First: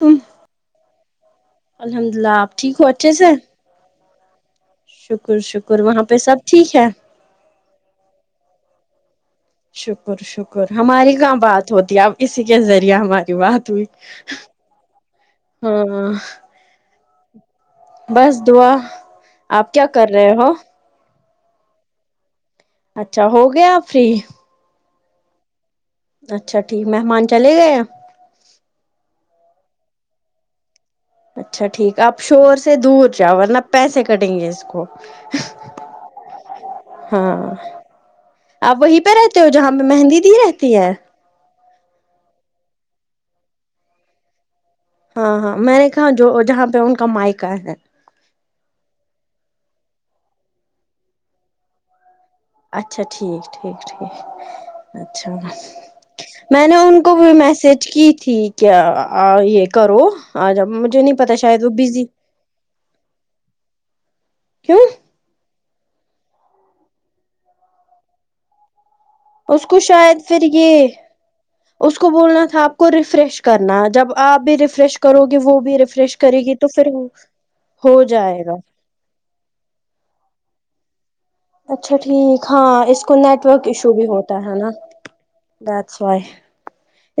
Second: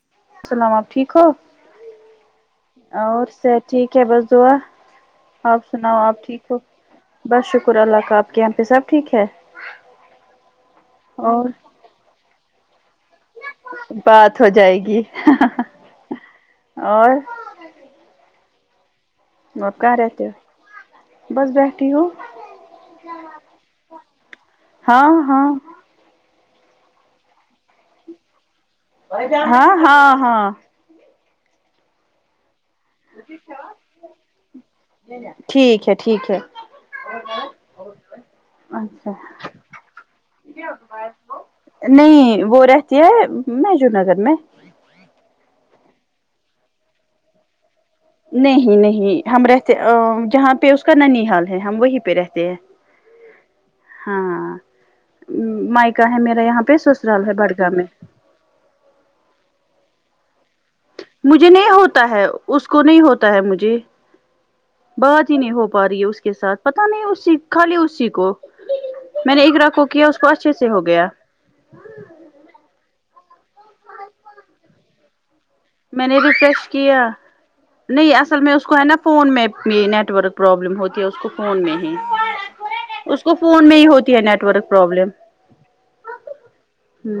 تم سلام آپ ٹھیک ہو الحمد للہ آپ ٹھیک ہو اچھے سے اور ست ٹھیک ہے بس دعا شکر آپ شکر وہاں سناؤ پہ آپ سب ٹھیک ہو ہے بس شکر اللہ کا آپ کے یہاں پہ سب ٹھیک ہے شکر شکر ہماری کہاں اور بات ہوتی ہے اب اسی کے ذریعے ہمارے کی بات ہوئی بات ہو جائے گی ہاں اور بس دعا وہ آپ کیا کر یہتے رہے ہو بس بی ٹی ہی ہوو اچھا ہو گیا آپ فری ہاں ہاں اچھا ٹھیک مہمان چلے گئے ہیں ہاں ہاں ہاں اچھا ٹھیک آپ شور سے دور چا ورنہ پیسے کٹیں گے اس کو ٹھیک ہے ٹھیک ہے ہاں آپ وہیں پہ اچھا رہتے ہو جہاں پہ مہندی دی رہتی ہے نہیں وہ رہتی ہے مجور نگر میں ہاں ہاں میں نے کہاں جو جہاں پہ ان کا مائکا ہے نہیں نہیں ہم رہتے جہاں پہ اس کا ننی حال ہے ہم وہیں پہ رہتے ہیں اچھا ٹھیک ٹھیک ٹھیک ہاں اچھا مائکا ہے میرا یہاں میں پہ نے ان کو سسرال بھی ہے بڑگام میں میسج کیی ٹھیک ہے یہ کرو آج مجھے نہیں پتا مجھے شاید وہ نہیں بزی ہوتا ہے اس کو نہیں ہوتا ہے مجھے کیوں بہت نہیں ہو پا رہی ہے اس کے ساتھ پتا نہیں اسی خالی اسی کو میں نے ایک اس ر کو کیا اس شاید کو پھر اچھے سے ہو یہ گیا اس کو بولنا تھا آپ کو ریفریش کرنا جب آپ بھی ریفریش کرو گے وہ بھی میں ریفریش نے کرے گی تو پھر کیا ہو نہیں اصل جائے میں گا اس کو ہے نا فون میں یہ نیٹ ورک پرابلم ہوتی ہے اس کو فون میں ہی اچھا ٹھیک ہاں اس کو نیٹ ورک فون میں ہی ایشو بھی ہوتی ہوتا نیٹ ہے نا ورک پرابلم دٹس وائی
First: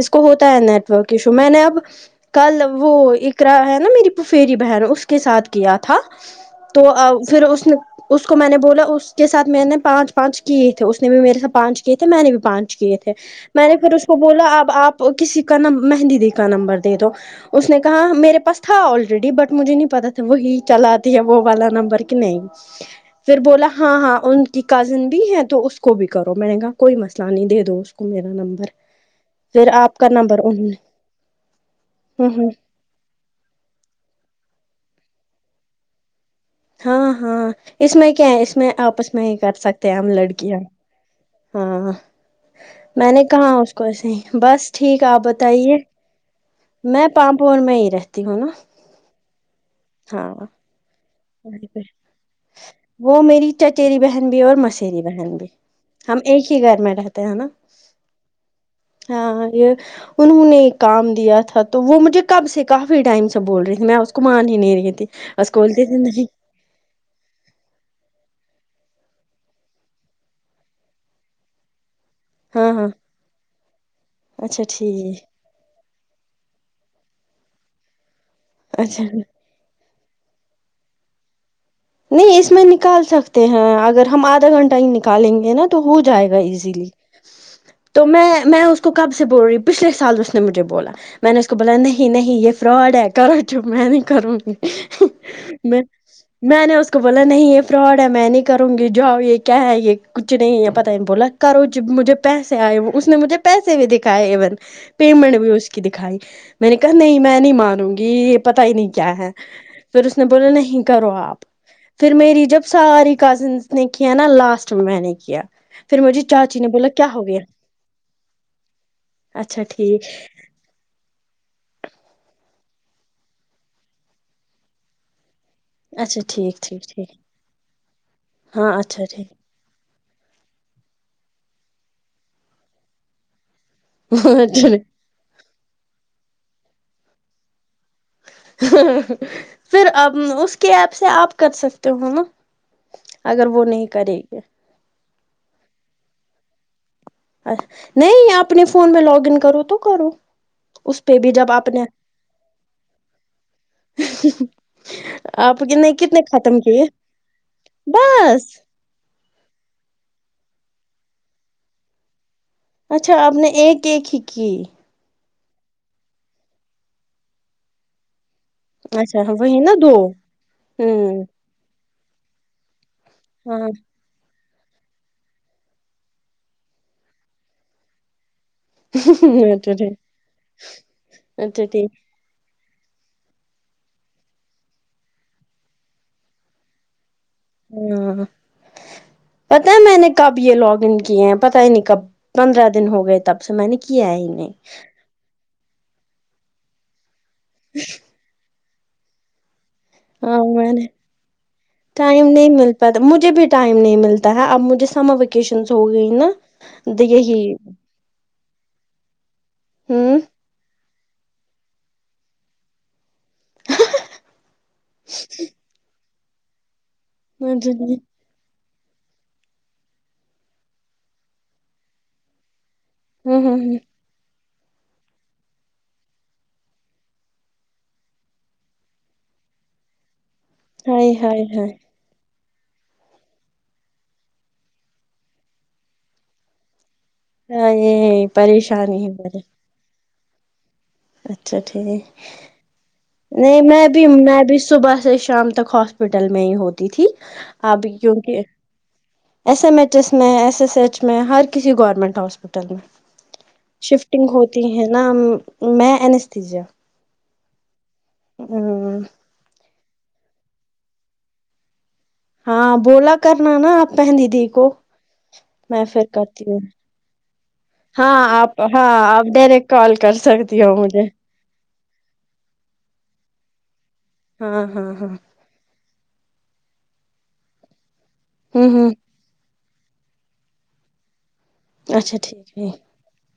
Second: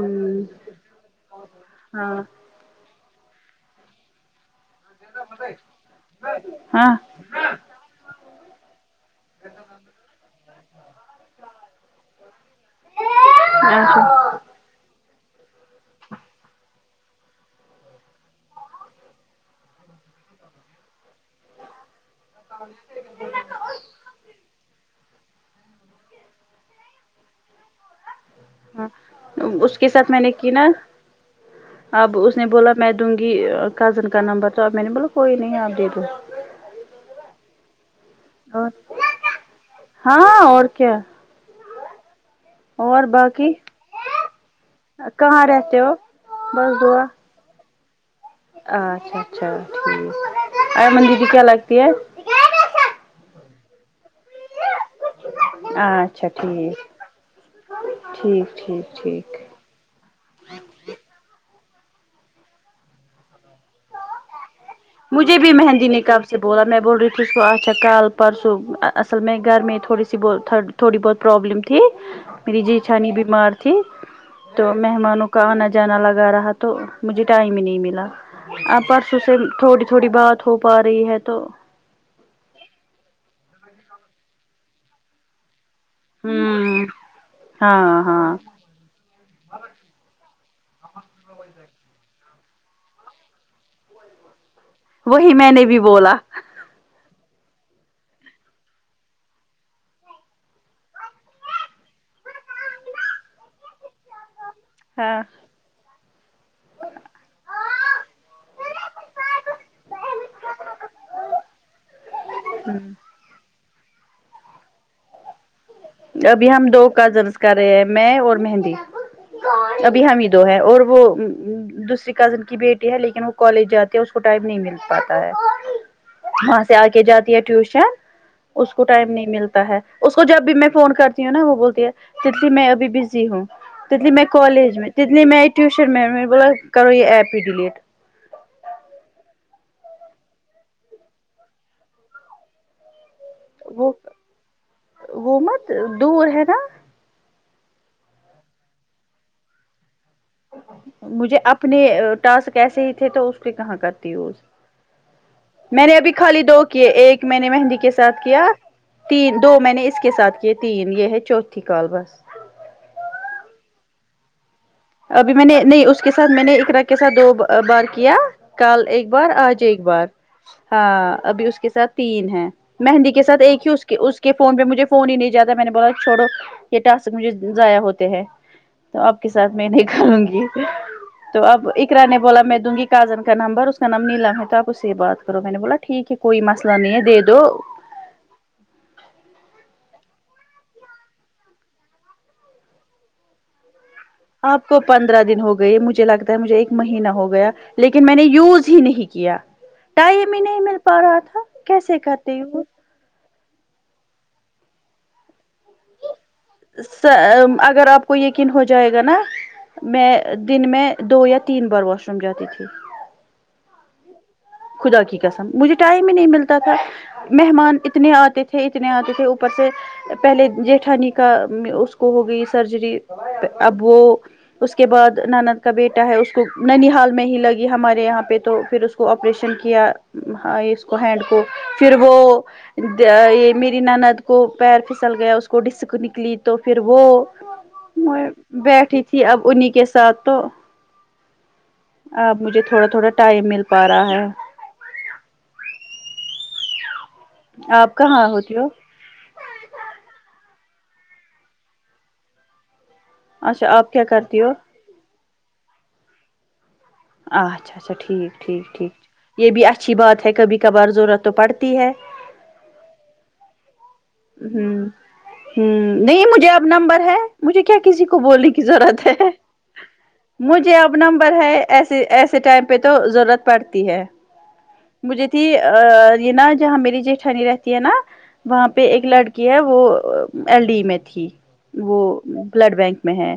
اس کو ہوتا ہے نیٹ ورک ایشو میں نے اب ہاں کل وہ اکارا ہے نا میری فیری بہن اس کے ساتھ کیا تھا تو پھر اس نے اس کو میں نے بولا اس کے ساتھ میں نے پانچ پانچ کیے تھے اس نے بھی میرے سات پانچ کیے تھے میں نے بھی پانچ کیے تھے میں نے ہاں پھر اس ہاں کو بولا اب آپ کسی کام مہندیدی کا نمبر دے دو اس نے کہا میرے پاس تھا آلریڈی بٹ مجھے نہیں پتا تھا وہی چلاتتی ہے وہ والا نمبر کہ نہیں پھر بولا ہاں ہاں ان کی کزن بھی ہے تو اس کو بھی کرو میں نے کہا کوئی مسئلہ نہیں دے دو اس [unintelligible] پھر اس کے آپ کا ساتھ میں نے نمبر کی نا انہوں نے اب اس ہ نے ہ بولا میں دوں گی کزن کا نمبر تو میں نے بولو کوئی نہیں آپ دے دوں ہاں ہاں اس میں کیا ہے اس اور میں آپس میں ہی کر سکتے ہیں ہم ہاں لڑکیاں اور کیا ہاں ں اور میں نے کہا باقی اس کواسے ہی بس ٹھیک آپ کہاں بتائیے رہتے ہو بس دعا میں پامپور میں ہی رہتی ہوں نا اچھا اچھا ہاں ٹھیک [unintelligible] ہے وہ میری چچیری بہن بھی اور مسری بہن بھی ہم اچھا ایک ہی ٹھیک گھر میں رہتے ہے نا ٹھیک ٹھیک ٹھیک ہاں یہ انہوں نے ایک کام دیا تھا تو وہ مجھے کب سے کافی ٹائم سے بول رہی میں اس کو مان ہی نہیں رہی تھی مجھے اس بھی کو بولتی مہندی تھی لگاو نہیں کے بولا میں بول رہی تھی اس کو اچھا کل پرسوں اصل میں گھر میں تھوڑی سی تھوڑی بہت پرابلم تھی میری ہاں ہاں جیٹھانی بیمار تھی اچھا تو ٹھیک مہمانوں کو آنا جانا لگا رہا تو مجھے ٹائم ہی نہیں ملا آ اچھا پرسوں سے تھوڑی تھوڑی بات ہو پا رہی ہے تو نہیں اس میں نکال سکتے ہیں اگر ہم آدھا گھنٹہ ہی نکالیں گے نا تو ہو جائے گا ہوں ایزیلی ہاں تو میں ہاں میں اس کو کب سے بول رہی ہوں پچھلے سال اس نے مجھے بولا میں نے اس کو بولا نہیں نہیں یہ فراڈ ہے کرو تم میں نہیں کروں گی وہی میں نے بھی بولا میں نے اس کو بولا نہیں یہ فراڈ ہے میں نہیں کروں گی جاؤ یہ کیا ہے یہ کچھ نہیں پتا ہی بولا وہ جو مجھے پیسے آئے اس نے مجھے پیسے بھی دکھائے ایون ہاں پیمنٹ بھی اس کی دکھائی میں نے کہا نہیں میں نہیں مانوں گی یہ پتا ہی نہیں کیا ہے پھر اس نے بولا نہیں کرو آپ پھر میری جب ساری کزنس نے کیا نا لاسٹ میں میں نے کیا پھر مجھے ابھی چاچی ہم نے دو بولا کیا ہو کازنس گیا کر رہے ہیں میں اور مہندی اچھا ٹھیک ابھی ہم ہی دو ہے اور وہ دوسری کزن کی بیٹی ہے لیکن وہ کالج جاتے ہے اس کو ٹائم نہیں مل پاتا ہے اچھا ٹھیک وہاں سے ٹھیک آ کے ٹھیک جاتی ہے ٹیوشن ہاں اس کو اچھا ٹائم نہیں ٹھیک ملتا ہے اس کو جب بھی میں فون کرتی ہوں نا وہ بولتی ہے تتلی میں ابھی بزی ہوں تتلی میں کالج میں جتنے میں آئی ٹیوشن ممی بولا کرو یہ ایپ ہی ڈلیٹ ہا ہا پھر اب اس کی ایپ سے آپ کر سکتے ہو نا اگر وہ نہیں کرے گے وہ مت دور ہے نا نہیں اپنے فون میں لاگن کرو تو کرو اس پہ بھی مجھے جب آپ اپنے نے ا ٹاسک کیسے ہی تھے تو اس کے کہاں کرتی آپ میں نے ابھی کتنے خالی ختم دو کیے ایک میں نے مہندی کے ساتھ کیا بس تین دو میں نے اس کے ساتھ کیے تین یہ ہے چوتھی کال بس اچھا آپ نے ایک ایک ہی کی ابھی میں نے نہیں اس کے ساتھ میں نے اقرا کے ساتھ دو ب بار کیا کل ایک اچھا بار وہی آج نا ایک دو بار ہاں ہوں ابھی اس کے ساتھ تین ہے مہندی کے ساتھ ایک ہاں ہی اس کی اس کے فون پہ مجھے فون ہی نہیں جاتا میں نے بولا چوڑو یہ ٹاسک مجھے ضایع ہوتے ہیں تو آپ کے ساتھ [unintelligible] میں نہیں کروں گی تو اچھا اب ٹھیک اقرا نے بولا میں دوں گی کازن کا نمبر اور اس کا نام نیلم ہے تو آپ اس سے بات کرو میں نے بولا ٹھیک ہے کوئی مسئلہ نہیں ہے دے دو ہاں پتا ہے میں نے کب یہ لاگ ان کیے ہیں پتہ ہی نہیں کب پندرہ دن ہو گئے تب سے میں نے کیا ہی نہیں آپ کو پندرہ دن ہو گئے مجھے لگتا ہے مجھے ایک مہینہ ہو گیا لیکن میں نے یوز ہی نہیں کیا ٹائم ہاں ہی نہیں میں مل نے پا رہا تھا کیسے ٹائم کرتے نہیں وہ مل مجھے بھی ٹائم نہیں ملتا ہے اب مجھے سمر ویکیشنس ہو گئی نا سا ا یہی اگر آپ کو یقین ہو جائے گا نا میں ہوں دن میں دو یا تین بار واش روم جاتی تھی [inaudible] خدا کی قسم مجھے ٹائم ہی نہیں ملتا تھا مہمان ہ اتنے آتے تھے تھے اتنے آتے تھے اوپر سے پہلے جیٹھانی کا اس کو ہو گئی سرجری ہ اب وہ اس کے بعد نانند کا بیٹا ہے اس کو ننی حال میں ہی لگی ہمارے یہاں پہ تو پھر اس کو آریشن کیا اس کو ہائے ہینڈ کو ہائے ہائے پھر وہ یہ میری ند کو پیر پھسل گیا اس کو ڈسک نکلی تو پھر وہ ہائے میں بیٹھی پریشانی ہے تھی میرے اب انہیں کے ساتھ تو اچھا ٹھیک اب مجھے تھوڑا تھوڑا ٹائم نہیں مل میں پا بھی رہا ہے میں بھی صبح سے شام تک ہاسپٹل میں ہی ہوتی تھی اب آپ کہاں کیونکہ ہوتی ہو ایس ایم ایچ ایس میں ایس ایس ایچ میں ہر کسی گورنمنٹ ہاسپیٹل میں اچھا آپ کیا شفٹنگ کرتی ہو ہوتی ہے نا میں اجیا اچھا اچھا ٹھیک ٹھیک ٹھیک یہ بھی اچھی بات ہے کبھی کبھار ضرورت تو پڑتی ہے ہاں بولا کرنا نا آپ پہن د دی کو ہوں میں پھر ہوں نہیں کرتی مجھے ہوں اب نمبر ہے مجھے کیا کسی کو ہاں بولنے آپ کی ہاں ضرورت آپ ہے ڈائریکٹ کال کر سکتی ہو مجھے اب مجھے نمبر ہے ایسے ایسے ٹائم پہ تو ضرورت پڑتی ہے ہاں ہاں ہاں مجھے یہ نا جہاں میری جٹھانی رہتی ہے نا وہاں ہوں پہ ہوں ایک لڑکی ہے وہ ایل ڈی میں تھی وہ اچھا ٹھیک ہے بلڈ بینک میں ہے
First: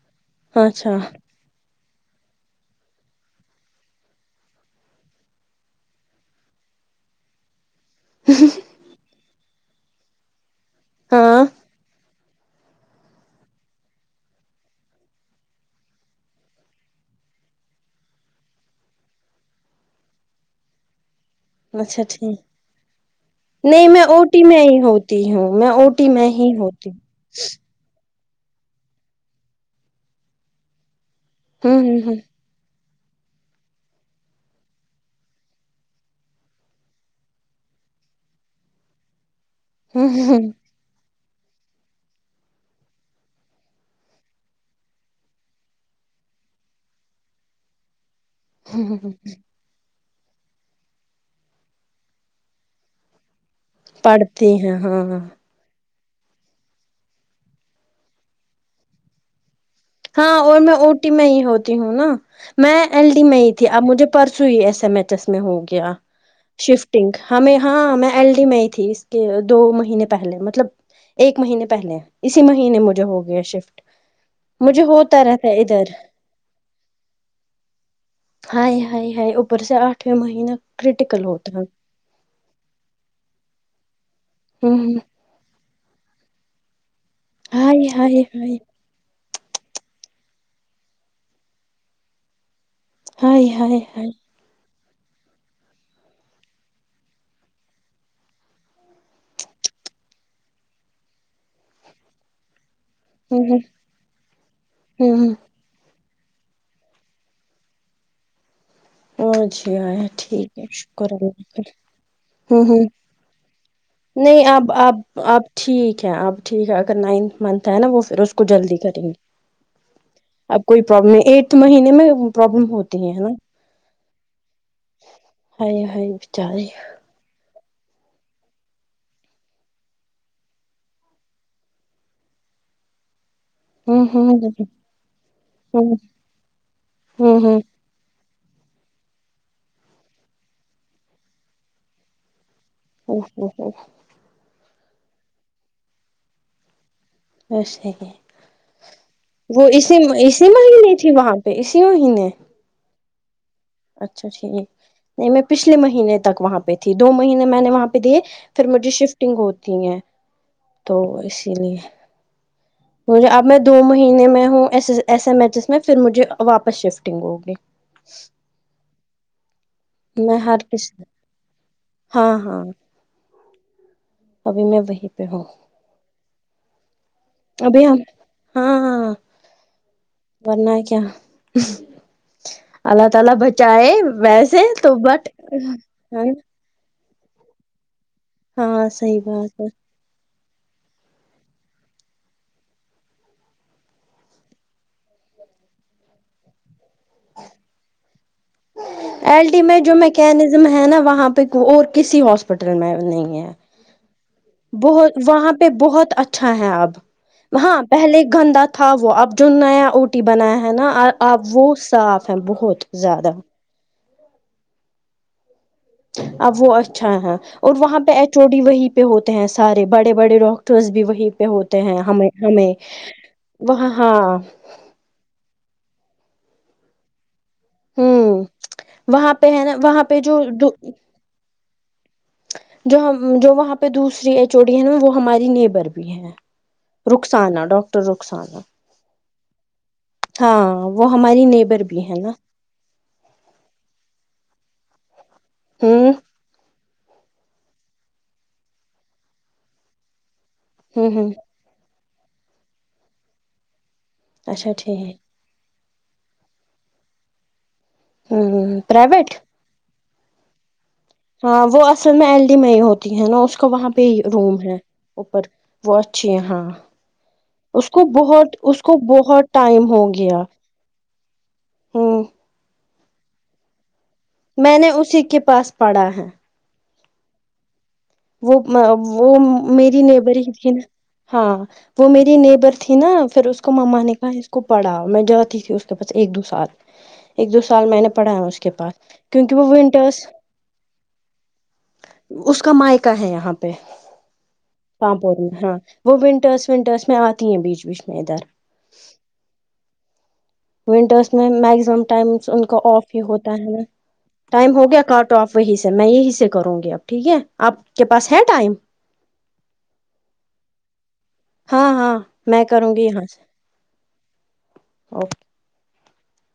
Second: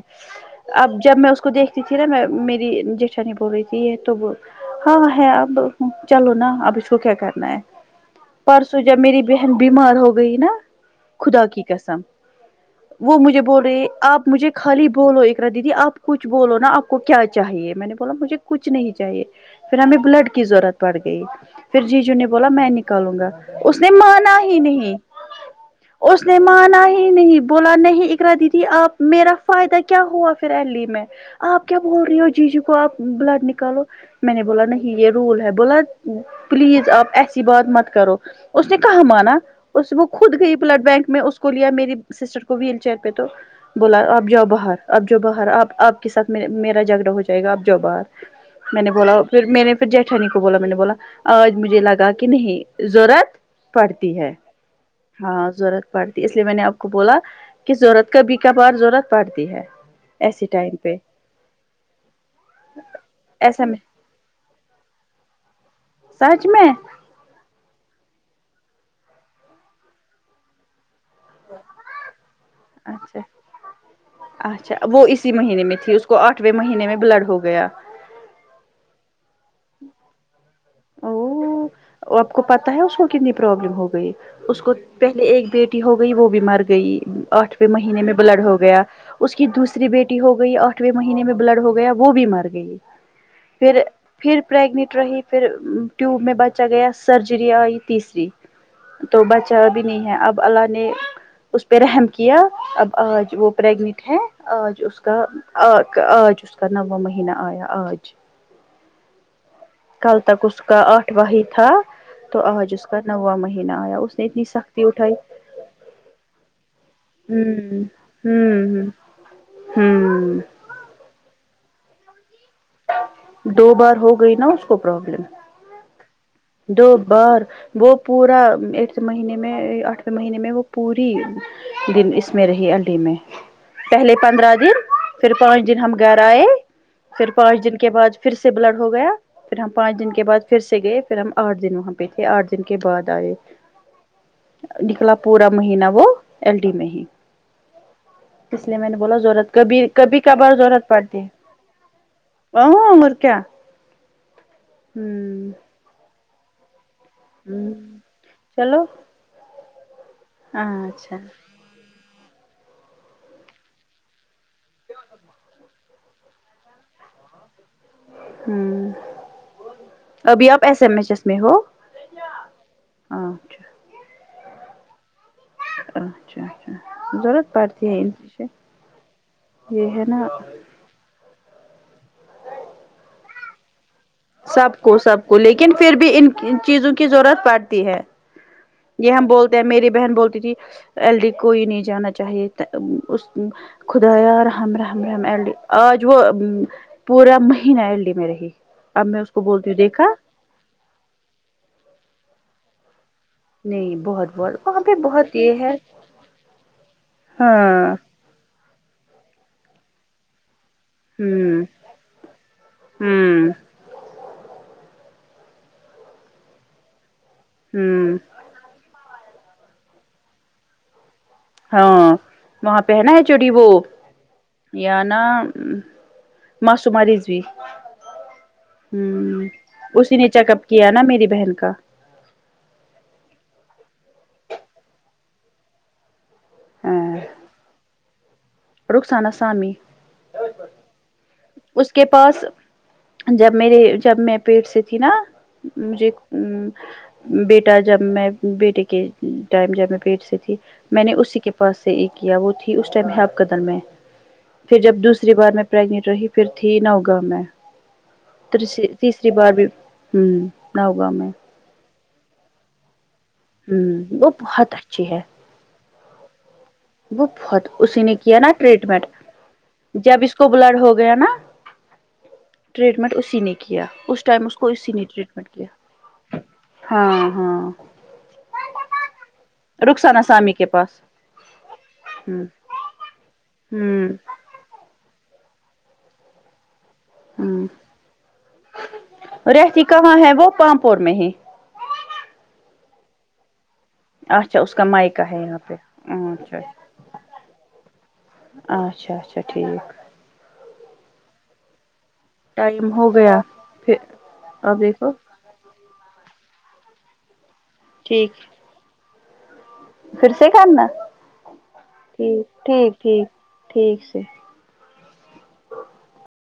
اچھا اب جب میں اس اس کو دیکھتی تھی نا میں میری جیشھانی بول رہی تھی تو وہ ہاں ہے اب چلو نا اب اس کو کیا کرنا ہے پرسوں جب میری بہن بیمار ہو گئی نا ہاں خدا کی قسم وہ مجھے بول رہے آپ مجھے خالی بولو ایکرا دیدی آپ کچھ بولو نا آپ کو کیا چاہیے میں نے بولا مجھے کچھ نہیں چاہیے پھر ہمیں بلڈ کی ضرورت پڑ گئی پھر اچھا جیجو نے ٹھیک بولا میں نکالوں گا اس نے مانا ہی نہیں تی ہوں میں ٹی اس میں نے ہی مانا ہوتی ہوں ہی نہیں بولا نہیں کرا دی تی آپ میرا فائدہ کیا ہوا پھر الی میں آپ کیا ہوں بول ہوں رہی ہو چیز کو آپ بلاڈ نکالو میں نے بولا نہیں یہ رول ہے بولا پلیز آپ ایسی بات مت کرو اس نے کہاں مانا اس وہ خود ہوں گئی بلڈ بینک میں کو کو لیا میری سسٹر کو ویل چیئر پہ تو بولا آپ جاؤ باہر آپ جا باہر آپ آپ کے ساتھ میرا جھگڑا ہو جائے گا آپ جاؤ باہر میں نے ہوں ہوں بولا پھر میں نے پھر جیٹھانی کو بولا میں نے بولا آج مجھے لگا کہ نہیں ضرورت پڑھتی ہے جی ہاں ہاں ہاں ہاں ضرورت پڑتی اس لیے میں نے آپ کو بولا کہ ضرورت کبھی کبھار ضرورت پڑتی ہے ہاں ایسے اور میں ٹائم او پہ ٹی میں ہی ہوتی ہوں نا میں ایل ڈی میں ہی تھی اب مجھے پرسوں ہی ایس ایم ایچ ایس میں ہو گیا سچ میں شفٹ پنک ہمیں ہاں میں ایل ڈی میں ہی تھی اس کے دو مہینے پہلے مطلب ایک مہینے پہلے اسی مہینے مجھے اچھا ہو گیا شفٹ اچھا مجھے وہ ہوتا اسی رہتا ہے مہینے میں ادھر تھی اس کو آٹھویں مہینے میں بلڈ ہو گیا ہائے ہائے ہائے اوپر سے آٹھویں مہینہ کرٹیکل او ہوتا ہے آپ کو پتا ہے اس کو کتنی پرابلم ہو گئی اس کو ہمم پہلے ایک بیٹ ہو گئی وہ بھی مر گئی آٹھویں ہائے مہینے میں ہائے بلڈ ہائے ہو گیا اس کی دوسری بیٹی ہو گئی آٹھویں مہینے میں بلڈ ہو گیا وہ بھی مر گئی ہائے ہائے پھر ہائے پھر پریگنٹ رہی پھر ٹیوب میں بچ گیا سرجری آئی تیسری تو بچا بھی نہیں ہے اب اللہ نے اس پہ رحم کیا اب آج وہ ہمم پریگنٹ ہے آج اس کا ہمم آ آج اس کا نواں مہینہ آیا آج ا جھ کل تک ٹھیک اس ہے کا شکر آٹھواں اللہ ہی اللہ تھا تو آج اس کا نواں مہینہ آیا ہو نہیں آپ آپ اپ ٹھیک ہے آپ ٹھیک ہے اگر نائنتھ منتھ ہے ہوں نا وہ پھر اس کو جلدی ہوں کریں گے ہوں اب کوئی پرابلم ایٹھ مہینے میں پرابلم ہوتا دو بار ہو گئی نا اس کو پرابلم دو بار وہ پورا ایٹھ مہینے میں آٹھویں مہینے میں وہ پوری دن اس میں رہی ہڈی میں پہلے پندرہ دن پھر پانچ دن ہم گھر آئے پھر ہوں ہوں پانچ دن کے بعد پھر سے بلڈ ہو گیا پھر ہم پانچ دن کے بعد پھر سے گئے پھر ہم آٹھ دن وہاں پہ تھے آٹھ دن کے بعد او آئے ہو ہو نکلا پورا مہینہ وہ ایل ڈی میں ہی اھا اس لیے میں نے بولا ضرورت وہ کبھی اسی کبھی اسی کبھار مہگی نہیں تھی وہاں اسی مہینے ا مورک اچھا ٹھیک نہیں میں پچھلے مہینے تک وہاں پہ دو مہینے میں نے ہوں وہاں پہ دیے پھر چلو مجھے شفٹنگ ہوتی ہے ہاں تو اچھا اس اسی لیے مجھے اب میں دو مہینے میں ہوں ایس ایم ایچ ایس میں پھر مجھے واپس شفٹنگ ہوگی ہ میں ابھی ہر آپ ایس کس ایم ایچ ایس میں ہو ہاں ہاں ہاں ابھی میں وہیں پہ ہوں اچھا اچھا ضرورت ابھی پڑتی ہم ہے ان سے ہاں ہاں یہ ہے نا ورنا ہے کیا اللہ تعالی بچ چاہے ویسے سب تو کو بٹ سب کو لیکن پھر بھی ان چیزوں کی ضرورت پڑتی ہے ہاں یہ صحیح ہم بولتے بات ہیں ہے میری بہن بولتی تھی ایل ڈی کوئی نہیں جانا چاہیے اس خدایا رحم رحم رحم ال آج وہ پورا مہینہ الٹیمیٹ میں رہی اب میں اس کو بولتی ہوں الٹیمیٹ جو دیکھا میکینزم ہے نا وہاں پہ اور کسی ہاسپٹل میں نہیں ہے نہیں بہت وہاں پہ بہت وہاں یہ پہ ہے بہت اچھا ہے اب ہاں پہلے گندا ہاں وہ اب جو نیا اٹی بنایا ہے نا اب ہوں وہ صاف ہے بہت زیادہ ہوں اب وہ اچھا ہے اور وہاں پہ ہوں چوٹی وہی پہ ہوتے ہیں سارے بڑے بڑے ڈاکٹرس بھی وہی پ ہوتے ہیں ہاں ہمیں ہمیں وہاں پہ ہے نا چوڑی وہ ہاں یا ن معصو ا رہی جی [unintelligible] ہوں وہاں پہ ہے نا وہاں پہ اسی نے جو چیک اپ کیا نا میری بہن کا جو ہم جو وہاں پہ دوسری ایچوڑی ہے نا وہ ہماری نیبر بھی ہے رخسانا ڈاکٹر رخسانا رخسان سامی ہاں وہ ہماری نیبر اس بھی کے ہے نا پاس جب میرے جب میں پیٹ سے تھی نا مجھے ہوں بیٹا جب میں بیٹے کے ٹائم جب میں پیٹ سے تھی میں ہوں نے ہوں اسی کے اس سے ایک کیا وہ تھی اس ٹائمپ قدل میں اچھا پھر جب ٹھیک دوسری بار میں گٹ رہی پھر تھی نہ ہوگا میں ہوں تیسری پرائیویٹ بار بھی ہوں نو گاؤ میں ہاں وہ اصل میں ایل ڈی میں ہی ہوتی ہے نا اس کو وہاں پہ ہوں ہی وہ روم بہت ہے اچھی اوپر وہ اچھی یہ ہاں وہ بہت اس اسی کو نے کیا نا بہت اس کو ٹریٹمنٹ بہت ٹائم ہو جب اس گیا کو بلڈ ہو گیا نا ہوں ٹریٹمنٹ اسی نے کیا اس ٹائم اس کو میں اسی نے کے ٹریٹمنٹ پاس پڑھا ہے کیا ہاں ہاں وہ وہ میری رخسانہ نیبر سامی کے ہی پاس ہاں وہ میری ہوں نیبر تھی نا پھر اس کو ماما ہوں نے کہا اس کو پڑھاؤ میں جاتی تھی اس کے پاس ایک دو سال ایک دو ہوں سال میں نے پڑھا ہے اس کے پاس کیونکہ وہ رہتی کہاں ونٹرس ہے وہ پامپور میں ہی اس کا مائکہ ہے یہاں پہ اچھا اس کا مائیکا پامپور ہے یہاں میں پہ ہاں وہ اچھا ونٹرس ونٹرس میں آتی ہیں بیچ بیچ میں ادھر اچھا اچھا ٹھیک ونٹرس میں مگزمم ٹم ان کا ٹائم آف ہو ہی گیا ہوتا ہے نا پھر ٹائم آپ ہو گیا دیکھو کاٹ اف وہی سے میں یہیں سے کروں گی اب ٹھیک ہے آپ کے پاس ٹھیک ہے ٹائم پھر سے کرنا ہاں ہاں ٹھیک میں کروں ٹھیک گی یہاں ٹھیک ٹھیک سے او